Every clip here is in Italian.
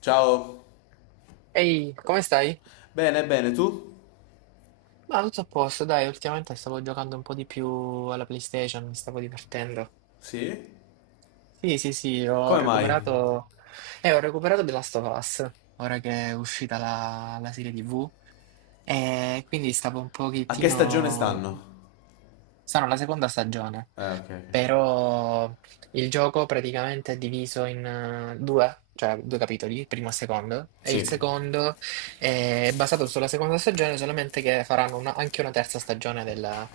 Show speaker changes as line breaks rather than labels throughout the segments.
Ciao.
Ehi, come stai?
Bene, bene, tu?
Ma tutto a posto, dai, ultimamente stavo giocando un po' di più alla PlayStation, mi stavo divertendo.
Sì?
Sì, sì, sì,
Come mai?
ho recuperato The Last of Us, ora che è uscita la serie TV, e quindi stavo un
A che stagione
pochettino.
stanno?
Sono la seconda stagione,
Ok, ok.
però il gioco praticamente è diviso in due, cioè due capitoli, primo e secondo, e
Sì.
il secondo è basato sulla seconda stagione, solamente che faranno anche una terza stagione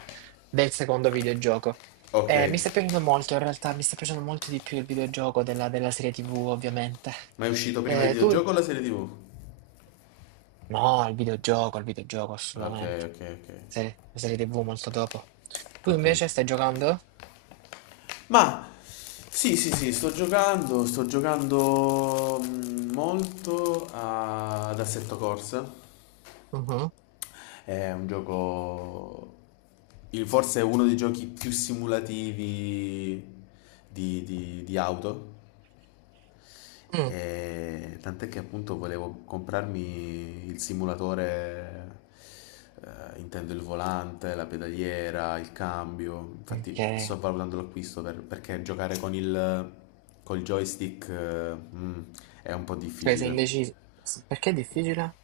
del secondo videogioco.
Ok.
Mi sta piacendo molto, in realtà mi sta piacendo molto di più il videogioco della serie TV, ovviamente.
Ma è uscito prima il
Tu?
videogioco o la serie TV?
No, il videogioco,
Ok,
assolutamente.
ok, ok.
Sì, la serie TV molto dopo. Tu
Ok.
invece stai giocando?
Ma sì, sì, sì, sto giocando molto ad Assetto Corsa.
Mhm.
È un gioco forse è uno dei giochi più simulativi di auto.
Mm.
E tant'è che appunto volevo comprarmi il simulatore, intendo il volante, la pedaliera, il cambio.
Ok,
Infatti sto valutando l'acquisto perché giocare con il col joystick, è un po'
cioè sei
difficile.
indeciso. Perché è difficile?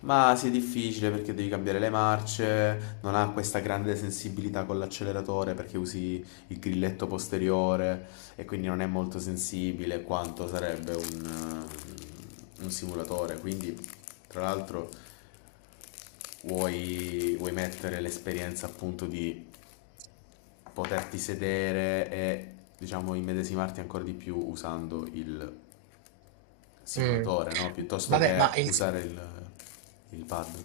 Ma sì, è difficile perché devi cambiare le marce, non ha questa grande sensibilità con l'acceleratore perché usi il grilletto posteriore e quindi non è molto sensibile quanto sarebbe un simulatore. Quindi, tra l'altro, vuoi mettere l'esperienza appunto di poterti sedere e diciamo immedesimarti ancora di più usando il
Mm.
simulatore, no? Piuttosto
Vabbè, ma
che
il, si-
usare il pad.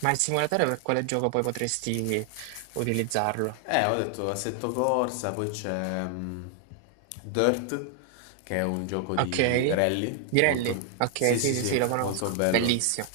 ma il simulatore per quale gioco poi potresti utilizzarlo?
Ho detto Assetto Corsa, poi c'è Dirt, che è un gioco
Ok,
di rally, molto.
Direlli? Ok,
Sì, sì,
sì, sì, sì, lo
sì, molto
conosco.
bello.
Bellissimo.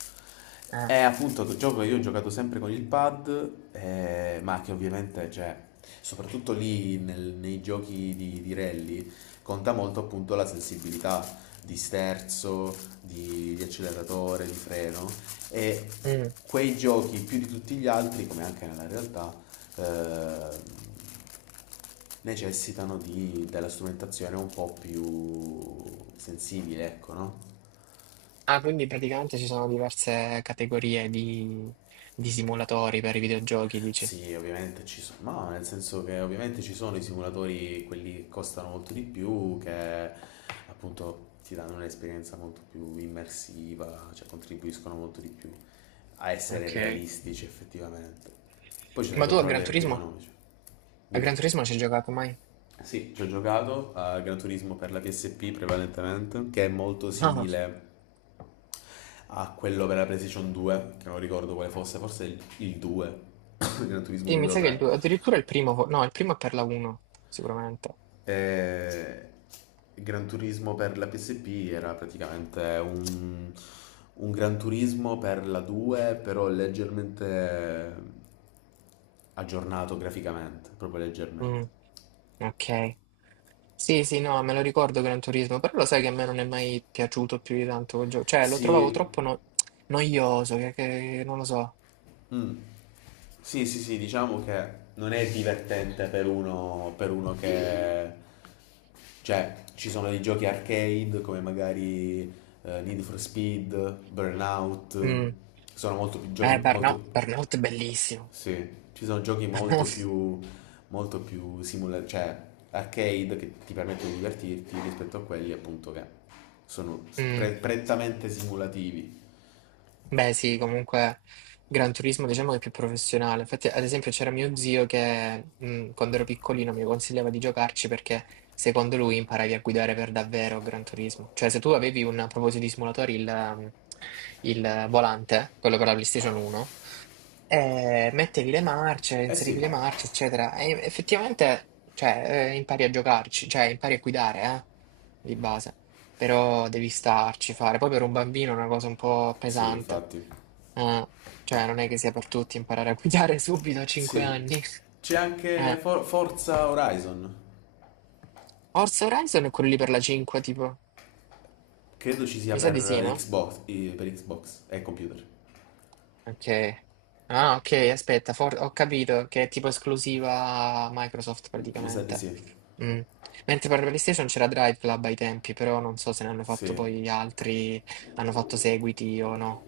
Eh.
È appunto un gioco che io ho giocato sempre con il pad, ma che ovviamente, cioè, soprattutto lì nei giochi di rally, conta molto appunto la sensibilità di sterzo, di acceleratore, di freno. E
Mm.
quei giochi, più di tutti gli altri, come anche nella realtà, eh, necessitano della strumentazione un po' più sensibile, ecco, no?
Ah, quindi praticamente ci sono diverse categorie di simulatori per i videogiochi, dici.
Sì, ovviamente ci sono, ma nel senso che ovviamente ci sono i simulatori, quelli che costano molto di più, che appunto ti danno un'esperienza molto più immersiva, cioè contribuiscono molto di più a essere
Ok.
realistici effettivamente. Poi ci sono i
Ma tu a Gran
controller più
Turismo?
economici.
A
Dimmi.
Gran Turismo non ci hai giocato mai?
Sì, ci ho giocato a Gran Turismo per la PSP prevalentemente, che è molto
No,
simile a quello per la PlayStation 2, che non ricordo quale fosse, forse il 2, Gran Turismo
sì, mi
2 o
sa che il
3.
due, addirittura il primo, no, il primo è per la 1, sicuramente.
E Gran Turismo per la PSP era praticamente un Gran Turismo per la 2, però leggermente aggiornato graficamente, proprio
Mm,
leggermente.
ok. Sì, sì, no, me lo ricordo Gran Turismo, però lo sai che a me non è mai piaciuto più di tanto quel gioco. Cioè, lo trovavo
Sì.
troppo noioso, non lo so.
Mm. Sì, sì, sì, diciamo che non è divertente per uno che. Cioè, ci sono dei giochi arcade come magari Need for Speed, Burnout,
Mm.
sono molto più giochi,
Burnout,
molto.
Burnout è bellissimo.
Sì, ci sono giochi molto più, molto più cioè arcade che ti permettono di divertirti rispetto a quelli appunto che sono
Mh.
prettamente simulativi.
Beh sì, comunque Gran Turismo diciamo che è più professionale. Infatti, ad esempio, c'era mio zio che, quando ero piccolino mi consigliava di giocarci perché secondo lui imparavi a guidare per davvero a Gran Turismo. Cioè, se tu avevi un a proposito di simulatori, il volante, quello per la PlayStation 1, mettevi le marce,
Eh sì,
inserivi le marce, eccetera. E effettivamente, cioè, impari a giocarci, cioè, impari a guidare, di base. Però devi starci, fare. Poi per un bambino è una cosa un po'
sì,
pesante.
infatti.
Eh, cioè, non è che sia per tutti imparare a guidare subito a 5
Sì.
anni.
C'è anche
Eh.
Forza Horizon.
Forza Horizon è quello lì per la 5, tipo.
Credo ci sia
Mi sa di sì,
per
no?
Xbox, eh, per Xbox e computer.
Ok. Ah, ok, aspetta, ho capito che è tipo esclusiva Microsoft
Mi sa di
praticamente.
sì.
Mm. Mentre per PlayStation c'era Drive Club ai tempi, però non so se ne hanno fatto
Sì.
poi altri, hanno fatto seguiti o no.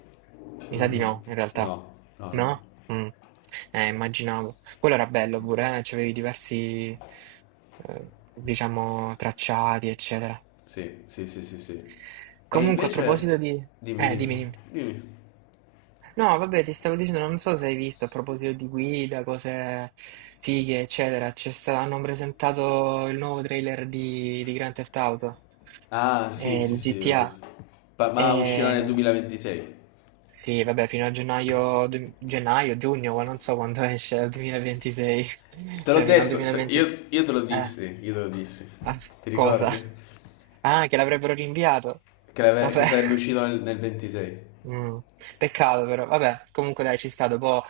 Mi sa di
Mm-mm.
no, in realtà.
No, no, no. No.
No? Mm. Immaginavo. Quello era bello pure, eh? C'avevi diversi, diciamo, tracciati, eccetera.
Sì, sì, sì, sì, sì. E
Comunque, a
invece,
proposito di.
dimmi, dimmi,
Dimmi, dimmi.
dimmi.
No, vabbè, ti stavo dicendo, non so se hai visto a proposito di guida, cose fighe, eccetera. Hanno presentato il nuovo trailer di Grand Theft Auto,
Ah, sì, sì,
di
sì, l'ho
GTA.
visto. Ma uscirà nel
E.
2026.
Sì, vabbè, fino a gennaio, gennaio, giugno, ma non so quando esce, al 2026.
Te l'ho
Cioè, fino al
detto,
2026.
io te lo
Eh,
dissi, io te lo dissi.
ah,
Ti
cosa?
ricordi?
Ah, che l'avrebbero rinviato.
Che
Vabbè.
sarebbe uscito nel 26.
Mm, Peccato però, vabbè, comunque dai, ci sta, dopo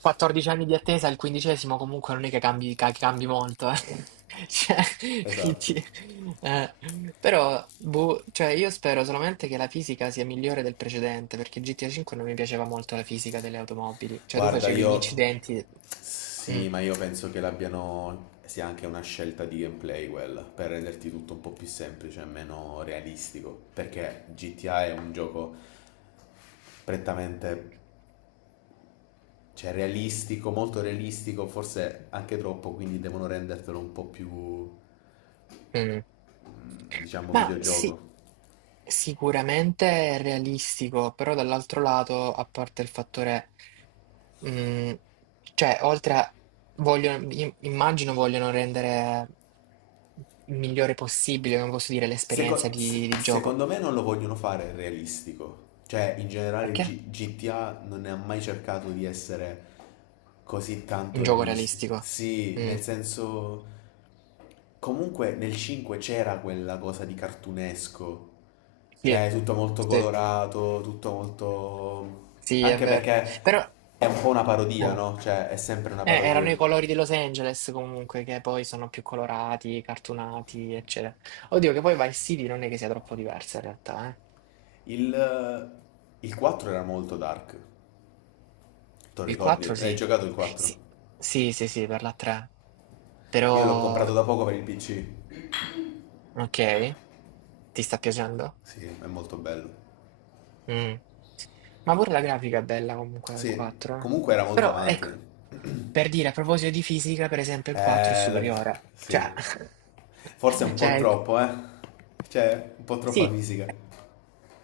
14 anni di attesa, il quindicesimo comunque non è che cambi, cambi molto, eh. Cioè,
Esatto.
quindi, eh, però, boh, cioè, io spero solamente che la fisica sia migliore del precedente, perché GTA 5 non mi piaceva molto la fisica delle automobili, cioè tu
Guarda,
facevi gli
io
incidenti. Mm,
sì, ma io penso che l'abbiano sia anche una scelta di gameplay quella, per renderti tutto un po' più semplice e meno realistico, perché GTA è un gioco prettamente, cioè, realistico, molto realistico, forse anche troppo, quindi devono rendertelo un po' più,
mm.
diciamo,
Ma sì,
videogioco.
sicuramente è realistico, però dall'altro lato, a parte il fattore, mh, cioè, oltre a, vogliono, immagino vogliono rendere il migliore possibile, come posso dire, l'esperienza
Seco- se-
di gioco.
secondo me non lo vogliono fare realistico. Cioè, in generale il
Perché?
GTA non ne ha mai cercato di essere così
Un
tanto
gioco
realistico.
realistico.
Sì,
Mm,
nel senso. Comunque nel 5 c'era quella cosa di cartunesco.
sì,
Cioè, tutto molto
sì,
colorato, tutto molto.
sì, è
Anche
vero.
perché
Però,
è un po' una parodia,
eh,
no? Cioè, è sempre una parodia.
erano i colori di Los Angeles comunque, che poi sono più colorati, cartunati, eccetera. Oddio, che poi Vice City non è che sia troppo diversa in realtà, eh.
Il, il 4 era molto dark. Te lo
Il 4
ricordi? L'hai
sì.
giocato il 4?
Sì, sì, sì, sì, per la 3.
Io l'ho
Però,
comprato da poco per il PC.
ok, ti sta piacendo?
Sì, è molto bello.
Mm. Ma pure la grafica è bella comunque del
Sì,
4, eh.
comunque era molto
Però,
avanti.
ecco, per dire, a proposito di fisica, per esempio, il 4 è
Eh, la...
superiore. Cioè,
sì. Forse un
cioè,
po' troppo, eh. Cioè, un po' troppa
sì,
fisica.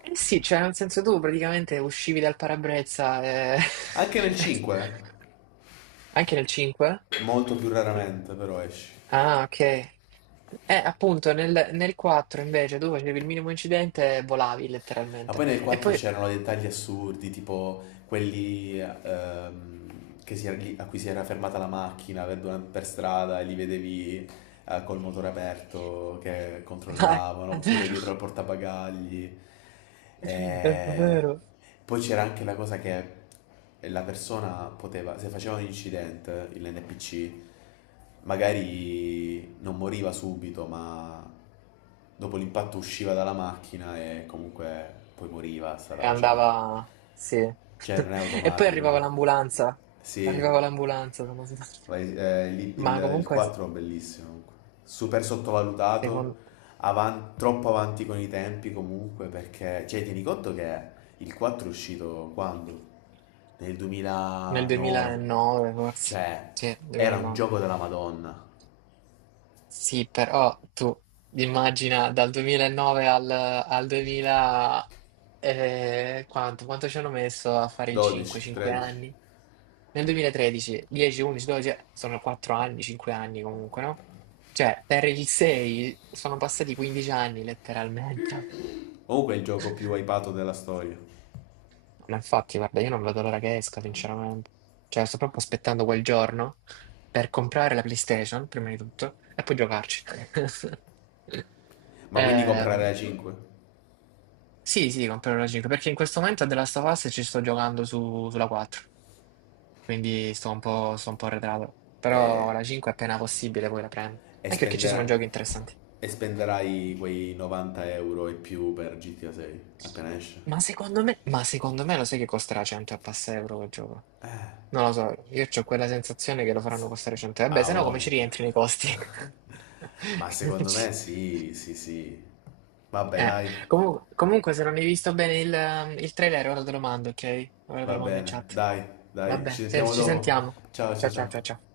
eh sì, cioè, nel senso tu praticamente uscivi dal parabrezza e.
Anche nel 5,
Anche nel 5?
molto più raramente, però esci.
Ah, ok. Appunto, nel 4 invece, dove facevi il minimo incidente, volavi
Ma
letteralmente.
poi nel
E
4
poi.
c'erano dettagli assurdi, tipo quelli a cui si era fermata la macchina per strada e li vedevi col motore aperto che
Ah,
controllavano,
è
oppure
vero,
dietro al portabagagli.
è
E
vero.
poi c'era anche la cosa che la persona poteva, se faceva un incidente, l'NPC, magari non moriva subito, ma dopo l'impatto usciva dalla macchina e comunque poi moriva, stata
E andava.
facendo.
Sì.
Cioè, non è
E poi
automatico.
arrivava
Eh?
l'ambulanza.
Sì.
Arrivava l'ambulanza, se non sbaglio.
Vai- eh, il,
Ma
il- il
comunque,
4 è bellissimo, comunque. Super sottovalutato,
secondo.
troppo avanti con i tempi comunque, perché, cioè, tieni conto che il 4 è uscito quando? Nel
Nel
2009,
2009, forse.
cioè,
Sì,
era un
2009.
gioco della Madonna,
Sì, però tu immagina dal 2009 al 2000, quanto ci hanno messo a fare il 5?
12,
5
13,
anni? Nel 2013, 10, 11, 12, sono 4 anni, 5 anni comunque, no? Cioè, per il 6 sono passati 15 anni letteralmente.
comunque è il gioco più hypato della storia,
No, ma infatti, guarda, io non vedo l'ora che esca, sinceramente. Cioè, sto proprio aspettando quel giorno per comprare la PlayStation, prima di tutto, e poi giocarci.
ma quindi comprare
Ehm,
la 5
sì, sì, comprerò la 5, perché in questo momento a The Last of Us ci sto giocando sulla 4. Quindi sto un po' arretrato. Però
è...
la 5 appena possibile poi la prendo.
E,
Anche perché ci sono
spendera-
giochi interessanti.
e spenderai quei 90 euro e più per GTA 6 appena esce?
Ma secondo me lo sai che costerà 100 e passa euro quel gioco? Non lo so, io ho quella sensazione che lo faranno
S-
costare 100. Vabbè,
Ha
se no come ci
voglia.
rientri nei costi?
Ma
Non
secondo
ci-.
me sì, sì, sì. Vabbè,
Eh,
dai,
Comunque, se non hai visto bene il trailer, ora te lo mando, ok? Ora te
va
lo mando in
bene,
chat.
dai, dai, ci
Vabbè, senti,
sentiamo
ci
dopo.
sentiamo.
Ciao, ciao,
Ciao ciao ciao
ciao.
ciao.